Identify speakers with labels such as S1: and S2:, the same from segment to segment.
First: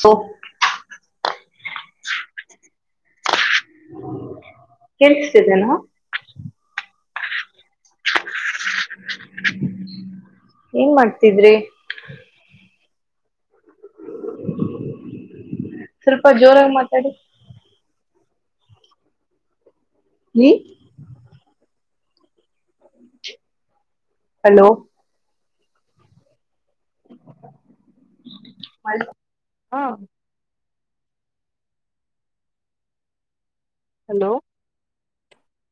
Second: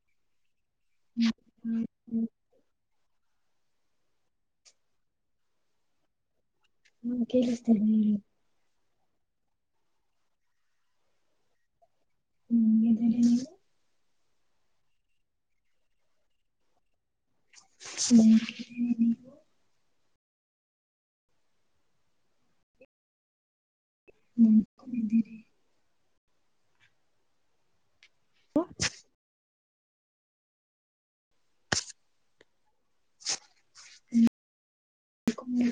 S1: So
S2: ಹ್ಮ್ ಹ್ಮ್ ಹ್ಮ್
S1: ಕೇಳಿಸ್ತಿದೆ
S2: ಹಾ ಕೇಳಿಸ್ತಿದೆ
S1: ಏನ್ ಮಾಡ್ತಿದ್ರಿ
S2: ಹ್ಮ್ದೆ
S1: ಸ್ವಲ್ಪ ಜೋರಾಗಿ ಮಾತಾಡಿ
S2: ಹ್ಮ
S1: ವಿ ಚ್
S2: ನಿದ್ದರಿ
S1: ಟು ಮಾಡ ಹಾ ಹಲೋ
S2: ಮೂ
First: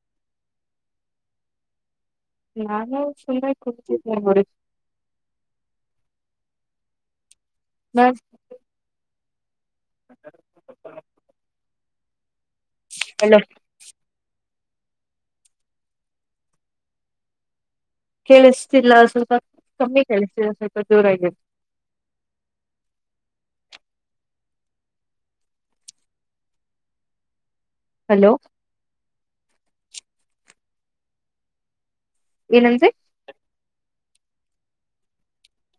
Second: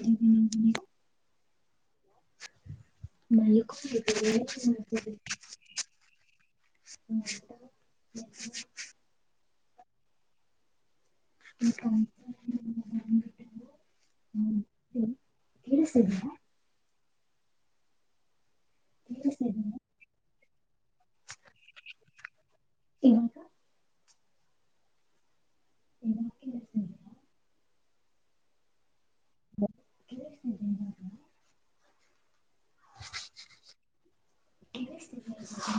S1: ಹಾ
S2: ಮ ಮಾಡ್ತ ಹ್ಮ್ ಹ್ಮ
S1: ಚು
S2: [unintelligible]
S1: ಹಲೋ
S2: ಕೇಳಿಸ್ತಿದ್ಯಾ
S1: ಕೇಳಿಸ್ ಸೀಲ್
S2: ಕೇಳಿಸ್ತಿದೆಯಾ
S1: ಕಮ್ಮಿ ಕೆಲ್ಸಿಯ ಸ್ವಲ್ಪ್ ಜೋರಾಗಿ ಹೇಳು
S2: ಇ ಎ ಬಾಕಸ [inaudible]
S1: ಹಲೋ
S2: [unintelligible]
S1: ಏನಂದ್ರಿ
S2: [unintelligible]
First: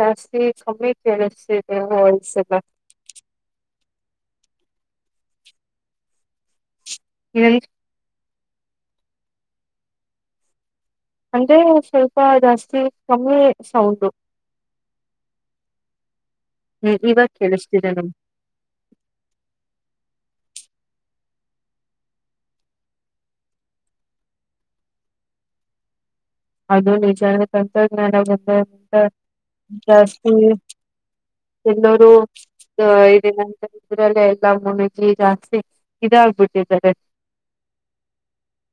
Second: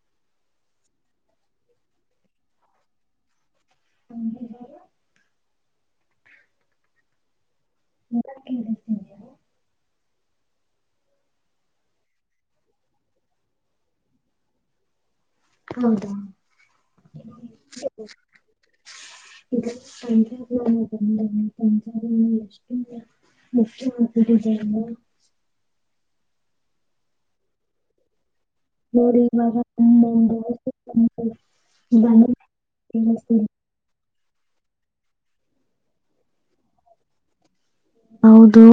S1: ಜಾಸ್ತಿ ಕಮ್ಮಿ ಕೆಸಸಲ್ಲ ವೈಸ್ ಎಲ್ಲಾ
S2: ಹ್ಮ
S1: ಹೇಳಿ
S2: ಎ ಕೇಳ ಸಿ [inaudible]
S1: ಅಂದ್ರೆ ಸ್ವಲ್ಪ ಜಾಸ್ತಿ ಕಮ್ಮಿ ಸೌಂಡು
S2: ಹೌದಾ
S1: ಹ್ಮ್ ಇವಾಗ ಕೇಳಿಸ್ತಿದೆ ನಮ್
S2: [unintelligible] [unintelligible]
S1: ಅದು ವಿಚಾರಣೆ ತಂತ್ರಜ್ಞಾನ
S2: ನೋಡಿ ಇವಾಗ
S1: ಜಾಸ್ತಿ
S2: ಒಂದೊಂದು
S1: ಎಲ್ಲರೂ ಇದಿಲ್ಲ ಅಂತ ಇದ್ರಲ್ಲ ಲಾಮುಣಿಜಿ ಜಾಸ್ತಿ ಇದಾಗಬಿಟ್ಟಿದ್ದಾರೆ
S2: ಹೌದು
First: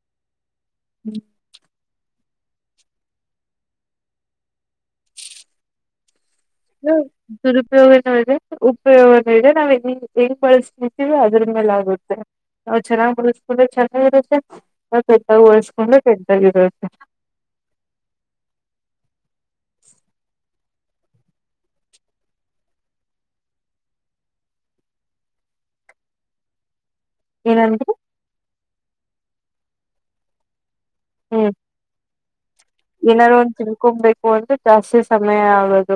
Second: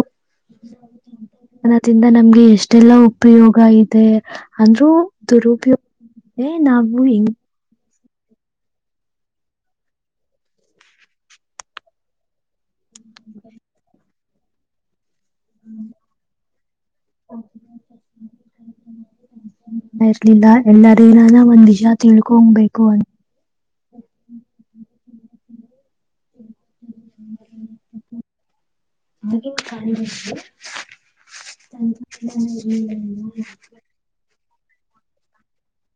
S2: ಅದಿಂದ ನಮ್ಗೆ ಎಷ್ಟೆಲ್ಲಾ ಉಪಯೋಗ ಇದೆ ಅಂದ್ರೂ ದುರುಪಯೋ
S1: ಹೂ ದುರುಪಯೋಗ ನೋಯಿದೆ ಉಪಯೋಗ ನಾವು ಹೆಂಗ್ ಬಳಸ್ತಿವಿ ಅದ್ರ ಮೇಲೆ ಆಗುತ್ತೆ ನಾವು ಚೆನ್ನಾಗ್ ಬಳಸ್ಕೊಂಡ್ರೆ ಚೆನ್ನರುತ್ತೆ ಕೆಟದಾಡಿ ಕೆಯದಾಗಿರುತೆ
S2: ಎಲ್ಲರಿಂದ ಒಂದ್ ವಿಷ ತಿಳ್ಕೊಂಡಬೇಕು
S1: ಏನಂದ್ರಿ
S2: ಆಗಿನ ಕಾಲದಲ್ಲಿ
S1: ಹ್ಮ್
S2: ತಂತ್ರ ಜ್ಞಾನ
S1: ಏನಾರು
S2: ಯಿರಲಿಲ್ಲ
S1: ಒಂದ್ ತಿಳ್ಕೊಬೇಕು ಅಂದ್ರೆ ಜಾಸ್ತಿ ಸಮಯ ಆಗದು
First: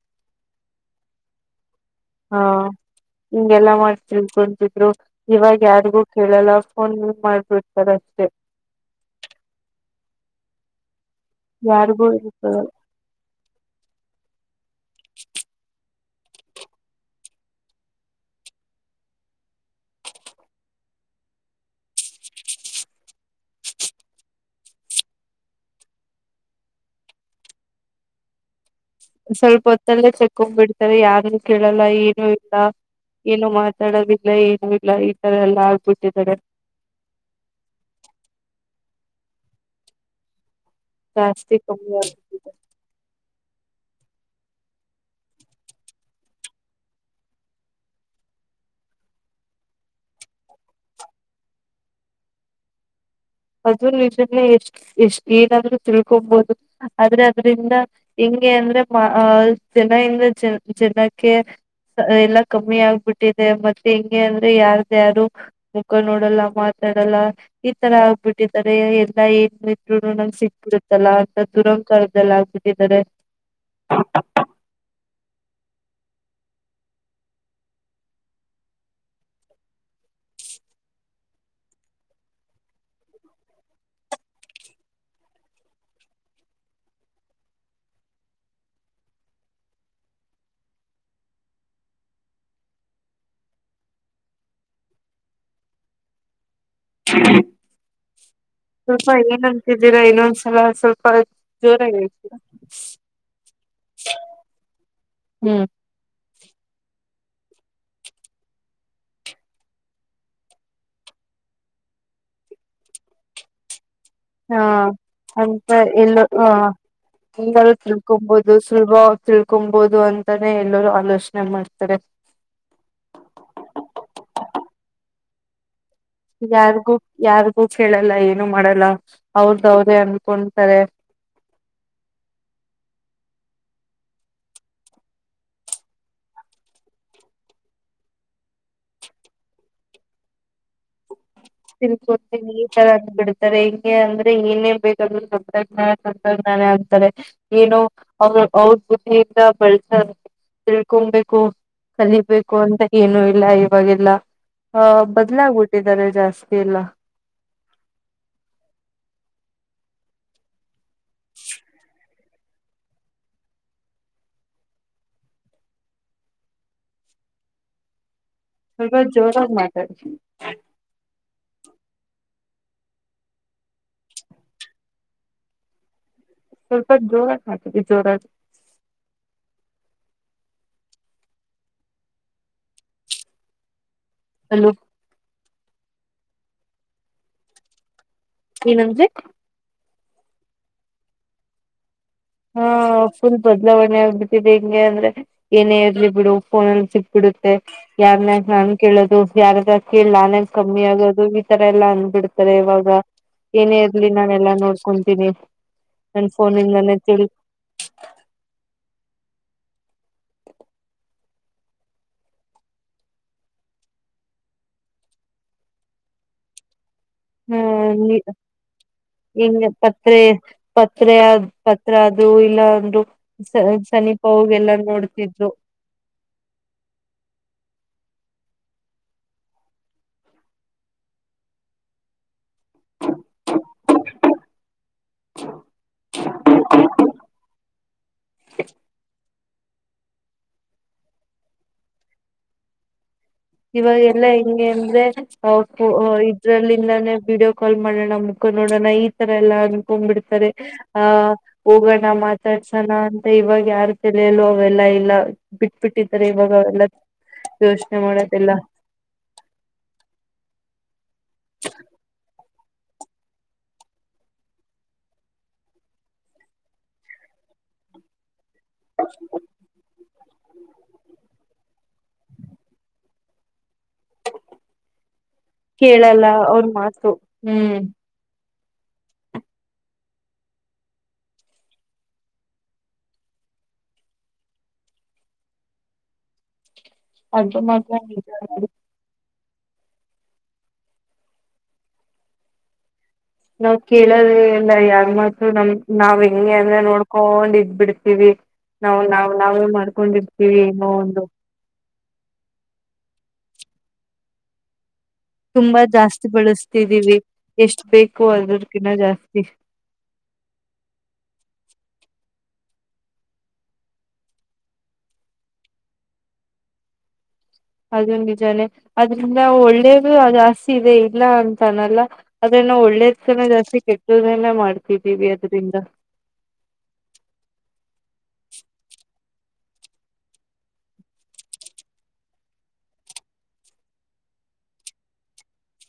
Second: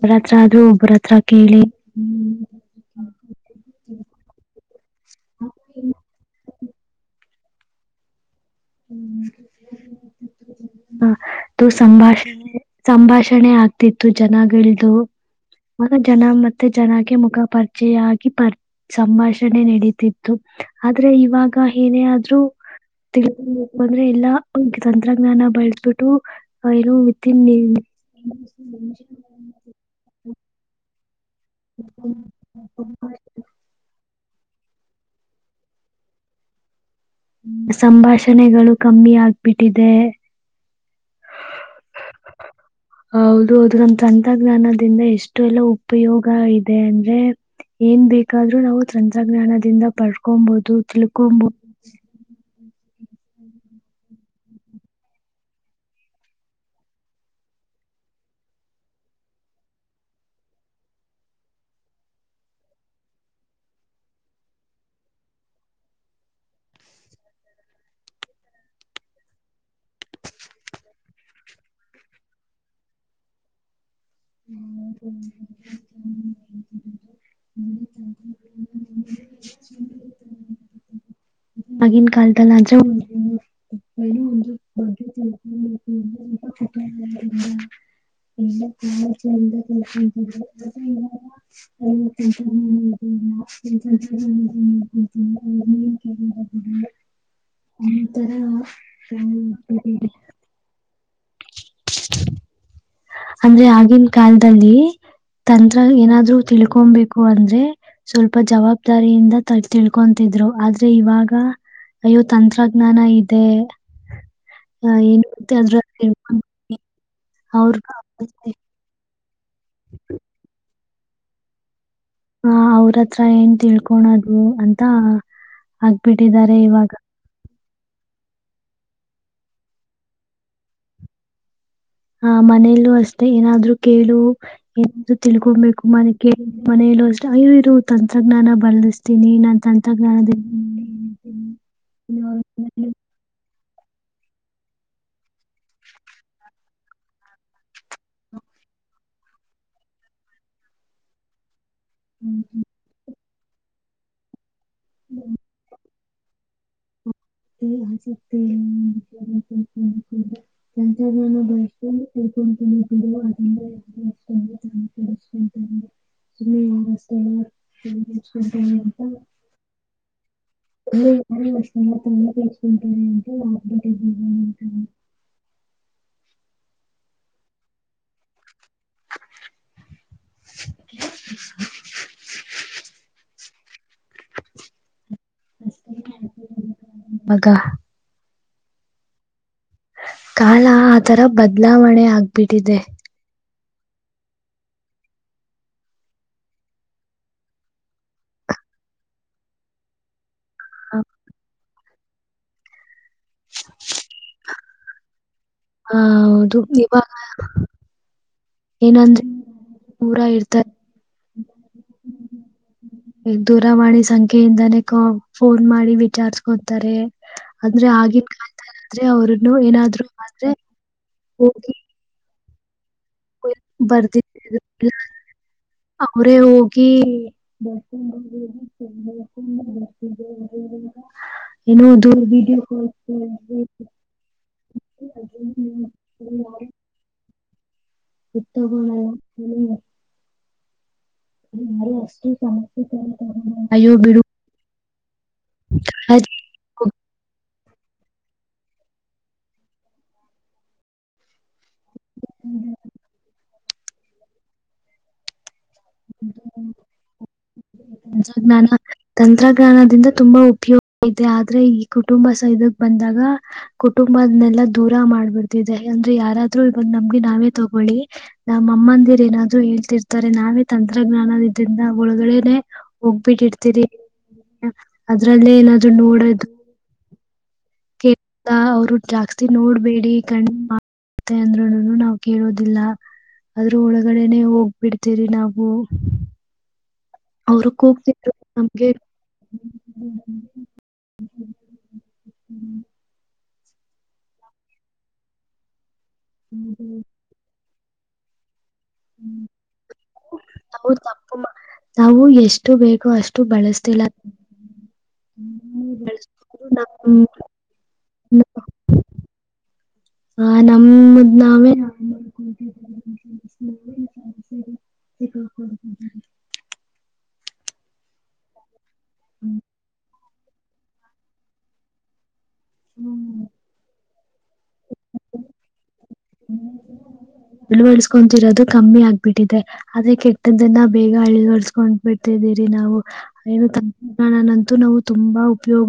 S2: ಒಬರತ್ರ ಆದ್ರೂ ಒಬ್ಬರತ್ರ ಕೇಳಿ
S1: ಹಾ ಹಿಂಗೆಲ್ಲಾ ಮಾಡ್ ತಿನ್ಕೊಂತಿದ್ರು ಇವಾಗ ಯಾರಿಗೂ ಕೇಳಲ್ಲ ಫೋನ್ ಮಾಡ್ಬಿಡ್ತಾರ ಅಷ್ಟೇ
S2: ಹ್ಮ ಅದು
S1: ಯಾರಿಗೂ
S2: ಸಂಭಾಷಣೆ
S1: ಇ
S2: ಸಂಭಾಷಣೆ ಆಗ್ತಿತ್ತು ಜನಗಳ್ದು ಜನ ಮತ್ತೆ ಜನಕ್ಕೆ ಮುಖ ಪರಿಚೆಯಾಗಿ ಪರ್ ಸಂಭಾಷಣೆ ನೆಡೀತಿತ್ತು ಆದ್ರೆ ಇವಾಗ ಏನೇ ಆದ್ರೂ ತಿಲ್ ಬಂದ್ರೆ ಎಲ್ಲ ತಂತ್ರಜ್ಞಾನ ಬಳಸಬಿಟ್ಟು ಏನು ವಿತ್ನ್
S1: ಸ್ವಲ್ಪ ಹೊತ್ತಲ್ಲೇ ಚಕ್ಕ ಹೋಗ್ಬಿಡ್ತಾರೆ ಯಾರ ಕೇಳಲ್ಲ ಏನು ಇಲ್ಲ ಏನು ಮಾತಾತೋಡಿಲ್ ಲ್ಲ ಏನು ಇಲ್ಲ ಈತರ ಎಲ್ಲ ಆಗ್ಬಿಟ್ಟದ್ದಾರೆ
S2: ಸಂಭಾಷಣೆಗಳು ಕಮ್ಮಿ ಆಗ್ಬಿಟ್ಟಿದೆ
S1: ಜಸ್ತಿ ಕಮ್ಮಿ
S2: ಹೌದು ಹೌದು ನಮ್ಮ ತಂತ್ರಜ್ಞಾನದಿಂದ ಎಷ್ಟು ಎಲ್ಲ ಉಪಯೋಗ ಇದೆ ಅಂದ್ರೆ ಏನ್ ಬೇಕಾದ್ರರು ನಾವು ತಂತ್ರಜ್ಞಾನದಿಂದ ಪಡ್ಕೊಬಹುದು ತಿಳ್ಕೊಬೋದು
S1: ಅದು ನಿಜ ಎಷ್ಟು ಎಷ್ಟು ಏನಾದ್ರೂ ತಿಳ್ಕೊಬೋದು ಆದ್ರೆ ಅದ್ರಿಂದ ಹೆಂಗೆ ಅಂದ್ರೆ ಮಾ ಜನ ಇಂದ ಜ ಜನಕ್ಕೆ ಎಲ್ಲಾ ಕಮ್ಮಿ ಆಗ್ಬಿಟ್ಟಿದೆ ಮತ್ತೆ ಹಿಂಗೆ ಅಂದ್ರೆ ಯಾರ್ದ ಯಾರು ಮುಖ ನೋಡಲ್ಲ ಮಾತಾಡಲ್ಲ ಈ ತರ ಆ ಗ್ಬಿಟ್ಟಿದ್ದಾರೆ ಎಲ್ಲಾ ಏನ್ ಇದಿದ್ರುನು ನಂಗೆ ಸಿಗ್ಬಿಡುತ್ತಲ್ಲ ಅಂತ ದುರಂಕಾರದಲ್ಲಿ ಆಗ್ಬಿಟ್ಟಿದ್ದಾರೆ
S2: ಹ [inaudible] ಆಗಿನ ಕಾಲದಲ್ಲಿ ಆದ್ರೆ [unintelligible] [unintelligible] [unintelligible] [inaudible]
S1: ಹ [unintelligible]
S2: ಒಂತರ [unintelligible]
S1: ಹಾಯ್ ಜೋರಾಗ್ ಹೇಳ್ತೀರಾ
S2: ಅಂದ್ರೆ ಆಗಿನ ಕಾಲದಲ್ಲಿ ತಂತ್ರ ಏನಾದ್ರು ತಿಳ್ಕೊಂಬೇಕು ಅಂದ್ರೆ ಸ್ವಲ್ಪ ಜವಾಬ್ದಾರಿಯಿಂದ ತ ತಿಳ್ಕೊತಿದ್ರು ಆದ್ರೆ ಇವಾಗ ಅಯ್ಯೋ ತಂತ್ರಜ್ಞಾನ ಇದೆ
S1: ಹಾ
S2: ಆ, ಏನು ಬರುತ್ತೆ
S1: ಅಂತ
S2: ಅದ್ರ
S1: ಎಲ್ಲೊ ಹಾ ಈಗೆಲ್
S2: ಅವ್ರ
S1: ತಿಳ್ಕೊಬಹುದು ಸುಲಭವಾಗಿ ತಿಳ್ಕೊಭೋದು ಅಂತಾನೆ ಎಲ್ಲರೂ ಅ ಲೋಷನೆೆ ಮಾಡ್ತಾರೆ
S2: ಹ ಅವ್ರತ್ರ ಏನ್ ತಿಳ್ಕೊಣದು ಅಂತ ಆಗ್ಬಿಟ್ಟಿದ್ದಾರೆ ಇವಾಗ
S1: ಹೂ ಕೇಳಲ್ಲ ಏನು ಮಾಡಲ್ಲ ಅವ್ರ್ದವ್ರೇ ಅನ್ಕೊನ್ತಾರೆ
S2: ಹ ಮನೆಯಲ್ಲೂ ಅಷ್ಟೇ ಏನಾದ್ರು ಕೇಳು ಏನಾದ್ರು ತಿಳ್ಕೊಮ್ಬೇಕು ಮನೆ ಕೇಳಿದೆ ಮನೆಯಲ್ಲೂ ಅಷ್ಟೆ ಅಯ್ಯೊ ಇರು ತಂತ್ರಜ್ಞಾನ ಬಲ್ಸ್ತೀನಿ ನಾನ್ ತಂತ್ರಜ್ಞಾನದಿಂದ [inaudible]
S1: ತಿನ್ಕೊಂತೀನಿ ಏನೇನ್ ಬೇಕಂದ್ರ [inaudible] ಸ ನ ತಂತ್ರಜ್ಞಾನ ಯಾವುದು ತರೆ ಏನೋ ಅವ್ರ ಅವ್ರ ಬುದ್ಧಿಯಿಂದ ಬಳ್ಸ ತಿಳ್ಕೊಮ್ಬೇಕು ಕಲಿಬೇಕು ಅಂತ ಏನು ಇ ಇಲ್ಲ ಇವಾಗೆಲ್ಲ ಹ ಬದಲಾಗಿಬಿಟ್ಟಿದ್ದಾರೆ ಜಾಸ್ ಇಲ್ಲ
S2: ಹೇ ಆಸಕ್ತಿ ಏನಿಲ್ಲ [inaudible] ತಂತ್ರಜ್ಞಾನ ಬಳಕೆ ತಿಳ್ಕೊಂತೀನಿ ಬಿಡು ಅದ್ರಿಂದ [unintelligible] [unintelligible] [inaudible]
S1: ಸ್ವಲ್ಪ ಜೋರಾಗ್ ಮಾತಾಡು
S2: ಹ್ಮ [unintelligible] ತ [unintelligible] ತಸ್ಂನ ಅಂತೆ ಬಕೆಟ್ ಇಡಿ ಅಂತ
S1: ಸ್ವಲ್ಪ ಜೋರಾಗಿ ಮಾತಾಡಿ ಜೋರಾಗಿ ಹಲೋ
S2: ಅಗ
S1: ಏನಂದ್ರಿ?
S2: ಕಾಲ ಆ ತರ ಬದಲಾವಣೆ ಆಗ್
S1: ಆ
S2: ಬಿಟ್ಟಿದೆ.
S1: ಫುಲ್ ಬದಲಾವಣೆ ಆಗ್ಬಿಟ್ಟಿದೆ ಹೆಂಗೆ ಅಂದ್ರೆ ಏನೇ ಇರ್ಲಿ ಬಿಡು ಫೋನಲ್ಲಿ ಸಿಕ್ಬುಡುತ್ತೆ ಯಾರ್ನ್ ಯಾಕ್ ನಾನ್ ಕೇಳೋದು ಯಾರತ್ರ ಕೇಳ್ ನಾನೇನ್ ಕಮ್ಮಿ
S2: ಆ,
S1: ಆಗೋದು ಈತರ ಎಲ್ಲಾ ಅಂದ್ಬಿಡ್ತಾರೆ ಇವಾಗ, ಏನೇ ಇರ್ಲಿ ನಾನ್ ಎಲ್ಲಾ ನೋಡ್ಕೊಂತಿನಿ
S2: ಹಾ ಹೌದು ಇವಾ
S1: ಕೇಳಿ
S2: ನಂಜನ್ ಊರಾ ಇರ್ತಾರೆ, ದೂರವಾಣಿ ಸಂಖ್ಯೆಯಿಂದಾನೇ ಕಾ ಫೋನ್ ಮಾಡಿ ವಿಚಾರಸ್ಕೊಂತಾರೆ
S1: ಹ್ಮೂ ಈಗ
S2: ಅವ್ರನ್ನು
S1: [unintelligible]
S2: ಏನಾದ್ರು
S1: ಪತ್ರೆ
S2: ಆದ್ರೆ
S1: ಪತ್ರೆ ಅದ್ ಪತ್ರ ಅದು ಲೋನ್ದು.
S2: [unintelligible]
S1: ನೋಡ್ತಿದ್ರು
S2: ಅವ್ರೇ ಹೋಗಿ ಏನೋ ಅದು ವಿಡಿಯೋ [unintelligible] ಇದ್ ತಗೊಳೋ ಹೇಳಿಲ್ಲ. ಯಾರೂ ಅಷ್ಟು ಸಮಸ್ಯೆ ತರ
S1: ಇವಾಗೆಲ್ಲ ಎಂಗೆ ಅಂದ್ರೆ [unintelligible] ಇದ್ರಲ್ಲಿಂದಾನೇ ವಿಡಿಯೋ ಕಾಲ್ ಮಾಡಣ ಮುಖ ನೋಡಣ ಈ ತರ ಎಲ್ಲಾ ಅನ್ಕೊಂಡ್ ಬಿಡ್ತಾರೆ, ಆ ಹೋಗಣ ಮಾತಾಡ್ಸಣ ಅಂತ ಇವಾಗ್ ಯಾರ್ ತಲೆ ನೋವ್ ಎಲ್ಲಾ ಇಲ್ಲ ಬಿಟ್ಬಿಟ್ಟಿದ್ದಾರೆ ಇವಾಗ ಎಲ್ಲ [unintelligible] ನಮೋಳೆ
S2: ನಾನಾ ತಂತ್ರಜ್ಞಾನದಿಂದ ತುಂಬಾ ಉಪಯೋಗ್ ಇದೆ ಆದ್ರೆ ಈ ಕುಟುಂಬ ಸಹ ಇದಕ್ ಬಂದಾಗ ಕುಟುಂಬದ್ನೆೆಲ್ಲ ದೂರ ಮಾಡ್ಬಿಡ್ತಿದೆ ಅಂದ್ರೆ ಯಾರಾದ್ರು ಇವಾಗ ನಮ್ಗೆ ನಾವೇ ತಗೊಳ್ಳಿ ನಮ್ ಅಮ್ಮಂದಿರ್ ಏನಾದ್ರು ಹೇಳ್ತಿರ್ತಾರೆ ನಾವೇ ತಂತ್ರಜ್ಞಾನದ್ ಇದ್ರಿಂದ ಒಳಗಡೆನೆ ಹೋಗ್ಬಿಟ್ಟಿರ್ತೀರಿ ಅದ್ರಲ್ಲೇ ಏನಾದ್ರು
S1: ಕೇಳಲ್ಲ
S2: ನೋಡದು
S1: ಅವ್ರ ಮಾತು ಹ್ಮ್
S2: ಕ್ಕೆ ಅವ್ರು ಜಾಸ್ತಿ ನೋಡ್ಬೇಡಿ ಕಣ್ಣ್ ಮಾ ತ್ತೆ ಅಂದ್ರೂನುನು ನಾವ್ ಕೇಳೋದಿಲ್ಲ ಆದ್ರೂ ಒಳಗಡೆನೆ ಹೋಗ್ಬಿಡ್ತರಿ ನಾವು.
S1: ಅದು
S2: ಅವರು
S1: ಮಾತ್ರ ನಿಜ
S2: ಕೂಗ್ತಿದ್ರು
S1: ನೋಡಿ
S2: ನಮ್ಗೆ [unintelligible]
S1: ನಾವ್ ಕೇಳದೆ ಇಲ್ಲ ಯಾರ್ ಮಾತು ನಮ್ ನಾವ್ ಹೆಂಗೆ ಅಂದ್ರೆ ನೋಡ್ಕೊಂಡ್ ಇದ್ ಬಿಡ್ ತಿವಿ ನಾವು ನಾವು ನಾವೇ ಮಾಡ್ಕೊಂಡಿರ್ತೀವಿ ಏನೋ
S2: ನಾವು
S1: ಒಂದು.
S2: ತಪ್ಪು ನಾವು ಎಷ್ಟು ಬೇಕೋ ಅಷ್ಟು ಬಳಸ್ತಿಲ್ಲ
S1: ತುಂಬಾ ಜಾಸ್ತಿ
S2: ಬಳಸ್ಕೊಂಡು
S1: ಬಳಸ್ತಿದೀವಿ
S2: ನಮ್
S1: ಎಷ್ಟ ಬೇಕು ಅದಕಿನ್ನ ಜಾಸ್ತಿ ಹ
S2: ಹ ನಮ್ಮದ್ ನಾವೇ
S1: ಅದ ನಿಜಾನೆ ಅದ್ರಿಂದ ಒಳ್ಳೇದು ಅ ಬಸ ಇದೆ ಇಲ್ಲ ಅಂತಾನಲ್ಲ ಅದನ್ನ ಒಳ್ಳೇದ್ನ ಜಾಸ್ತಿ ಕಟ್ಟ [inaudible] ಈವ್ ನೆಯಲ್ಲ ಮಾಡು ಿತಿ ಬದು ತಿ [inaudible]
S2: ಕೊಂತಿರೋದು ಕಮ್ಮಿ ಆಗ್ಬಿಟ್ಟಿದೆ ಅದೇ ಕೆಟ್ಟದ್ದನ್ನ ಬೇಗ ಅಳಿಗಡ್ಸ್ಕೊಂಡ್ ಬಿಡ್ತಿದ್ದೀರಿ ನಾವು ಏನು ತಂತ್ರಜ್ಞಾನನಂತೂ ನಾವು ತುಂಬಾ ಉಪಯೋಗ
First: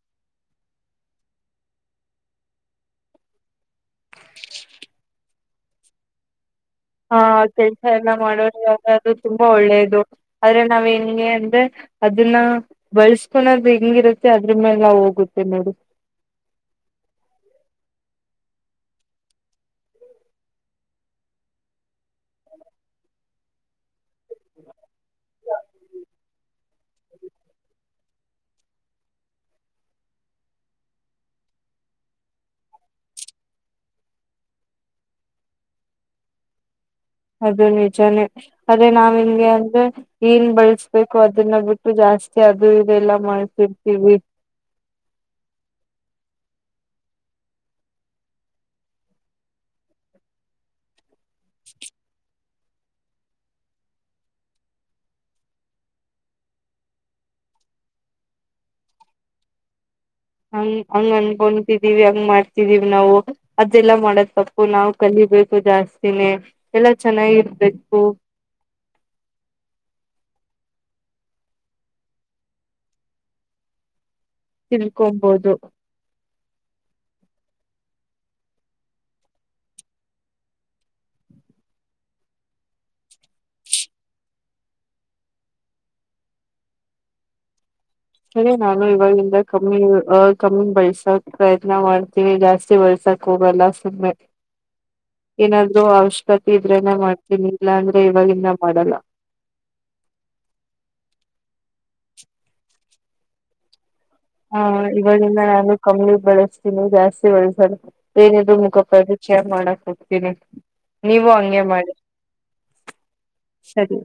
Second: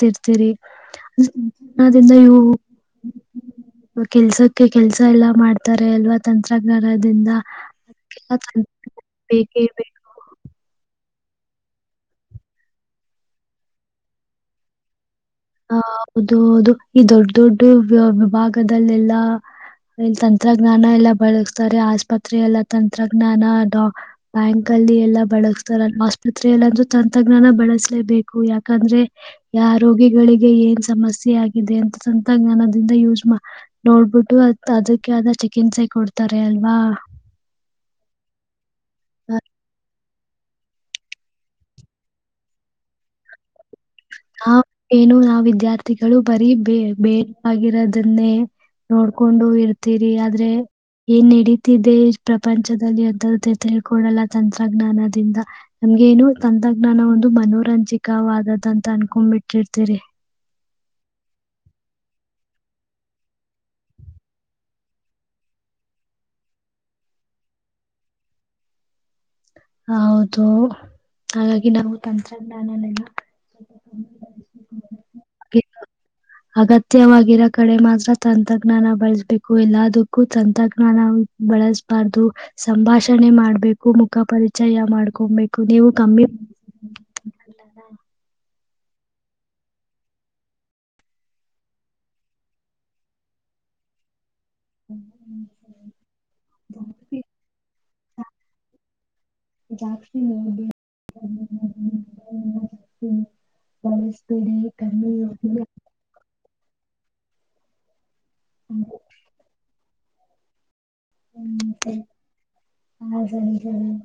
S2: ತಿರ್ತೀರಿಿಂದ ಇವು ಕೆಲ್ಸಕ್ಕೆ ಕೆಲ್ಸ ಎಲ್ಲಾ ಮಾಡ್ತಾರೆ ಅಲ್ವಾ ತಂತ
S1: ಹಾ ಕೆಲ್ಸ ಎಲ್ಲ ಮಾಡೋ್ರ ಆದ್ರ ಅದು
S2: ತಂತ್ರಜ್ಞಾನ
S1: ತುಂಬಾ
S2: ಬೇಕೇ ಬೇಕು
S1: ಒಳ್ಳೇದು ಆದ್ರೆ ನಾವೇನ್ ಗೆ ಅಂದ್ರೆ ಅದನ್ನ ಬಳಸ್ಕೊಳದು ಹೆಂಗಿರುತ್ತೆ ಅದ್ರ ಮೇಲೆ ಹೋಗುತ್ತೆ ನೋಡಿ
S2: ಹ ಹೌದು ಹೌದು ಈ ದೊಡ್ ದೊಡ್ಡ ಭಾಗದಲ್ಲೆಲ್ಲಾ ತಂತ್ರಜ್ಞಾನ ಎಲ್ಲ ಬಳಸ್ತಾರೆ ಆಸ್ಪತ್ರೆ ಎಲ್ಲ ತಂತ್ರಜ್ಞಾನಾ ಬ್ಯಾಂಕ್ ಅಲ್ಲಿ ಎಲ್ಲಾ ಬಳಸ್ತಾರ ಆಸ್ಪತ್ರೆಯಲ್ಲ ಅಂದ್ರೂ ತಂತ್ರಜ್ಞಾನ ಬಳಸಲೇಬೇಕು ಯಾಕಂದ್ರೆ ಯ ಆ ರೋಗಿಗಳಿಗೆ ಏನ್ ಸಮಸ್ಯೆ ಆಗಿದೆ ಅಂತ ತಂತ್ರಜ್ಞಾನ ಅದಿಂದ ಯೂಸ್ ನೋಡ್ಬಿಟ್ಟು ಅ ಅದಕ್ಕೆ ಆದ ಚಿಕಿತ್ಸೆ ಸಹ ಕೊಡ್ತಾರೆ ಅಲ್ವಾ
S1: ಅದು ನಿಜಾನೇ ಅದೇ ನಾವ್ ಹಂಗೆ ಅಂದ್ರೆ ಏನ್ ಬಳಸ್ಬೇಕು ಅದನ್ನ ಬಿಟ್ಟು ಜಾಸ್ತಿ ಅದು ಇದೆಲ್ಲ ಮಾಡ್ತಿವಿ
S2: ಹ ಏನು ನಾವ ವಿದ್ಯಾರ್ಥಿಗಳು ಬರೀ ಬೇ ಬೇಕ ಆಗಿರೋದನ್ನೇ ನೋಡ್ಕೊಂಡು ಇರ್ತೀರಿ ಆದ್ರೆ ಏನ್ ನಡೀತಿದೆ ಪ್ರಪಂಚದಲ್ಲಿ ಎದ್ದದ್ದ ತಿಳ್ಕೊೊಳ್ಳಲ್ಲ ತಂತ್ರಜ್ಞಾನದಿಂದ ನಮ್ಗೆೇನು ತಂತ್ರಜ್ಞಾನ ಒಂದು ಮನೋರಂಜಕವಾದದ ಅಂತ ಅನ್ಕೋಬಿಟ್ಟಿರ್ತಿರಿ
S1: ಹಂಗ್ ಹಂಗ ಅನ್ಕೊತಿದೀವಿ ಹಂಗ್ ಮಾಡ್ತಿದೀವಿ ನಾವು ಅದೆಲ್ಲಾ ಮಾಡತ್ ತಪ್ಪು ನಾವ್ ಕಲಿಬೇಕು ಜಾಸ್ತಿನೇ ಎಲ್ಲಾ ಚೆನ್ನಾಗಿರ್ಬೇಕು
S2: ಹೌದು ಹಾಗಾಗಿ ನಾವು ತಂತ್ರಜ್ಞಾನನೆೆಲ್ಲ
S1: ತಿಳ್ಕೊಂಬೋದು
S2: ಅಗತ್ಯವಾಗಿರೋ ಕಡೆ ಮಾತ್ರ ತಂತ್ರಜ್ಞಾನ ಬಳಸ್ಬೇಕು ಎಲ್ಲದಕ್ಕೂ ತಂತ್ರಜ್ಞಾನ ಬಲ್ಸ್ಬರ್ದು ಸಂಭಾಷಣೆ ಮಾಡ್ಬೇಕು ಮುಖ ಪರಿ ಜಯ ಮಾಡ್ಕೊಬೇಕು ನೀವು ಕಮ್ಮಿ
S1: ನಾನು ಇವಾಗಿಂದ ಕಮ್ಮಿ ಕಮ್ಮಿ ಬಳ್ಸೋಕ್ ಪ್ರಯತ್ನ ಮಾಡ್ತೀನಿ ಜಾಸ್ತಿ ಬೆಳ್ಸಕ್ ಹೋಗಲ್ಲ ಸುಮ್ಮನೆ ಏನಾದ್ರರು ಅವಶ್ಯಕತೆ ಇದ್ರೆನ ಮಾಡ್ತೀನಿ ಇಲ್ಲ ಅಂದ್ರೆ ಇವಗಿಂದ ಮಾಡಲ್ಲ
S2: ಜಾಸ್ತಿ ಬಳಸ್ಬೇಡಿ
S1: ಹಾ ಇವಾಗಿಂದ ನಾನು ಕಮ್ಮಿ ಬಾಲಸ್ಥಿನೀ ಜಾಸ್ತಿ ಒಳ್ಳಿ ಸ್ವಲ್ಪ [inaudible] ಏನಾದ್ ಮುಖಪ ಚೆ ಮಾಡಕದು [inaudible] ಕರ [inaudible] ನೀವು ಹಂಗೆ ಮಾಡಿ
S2: ಕಮ್ಮಿ
S1: ಸರಿ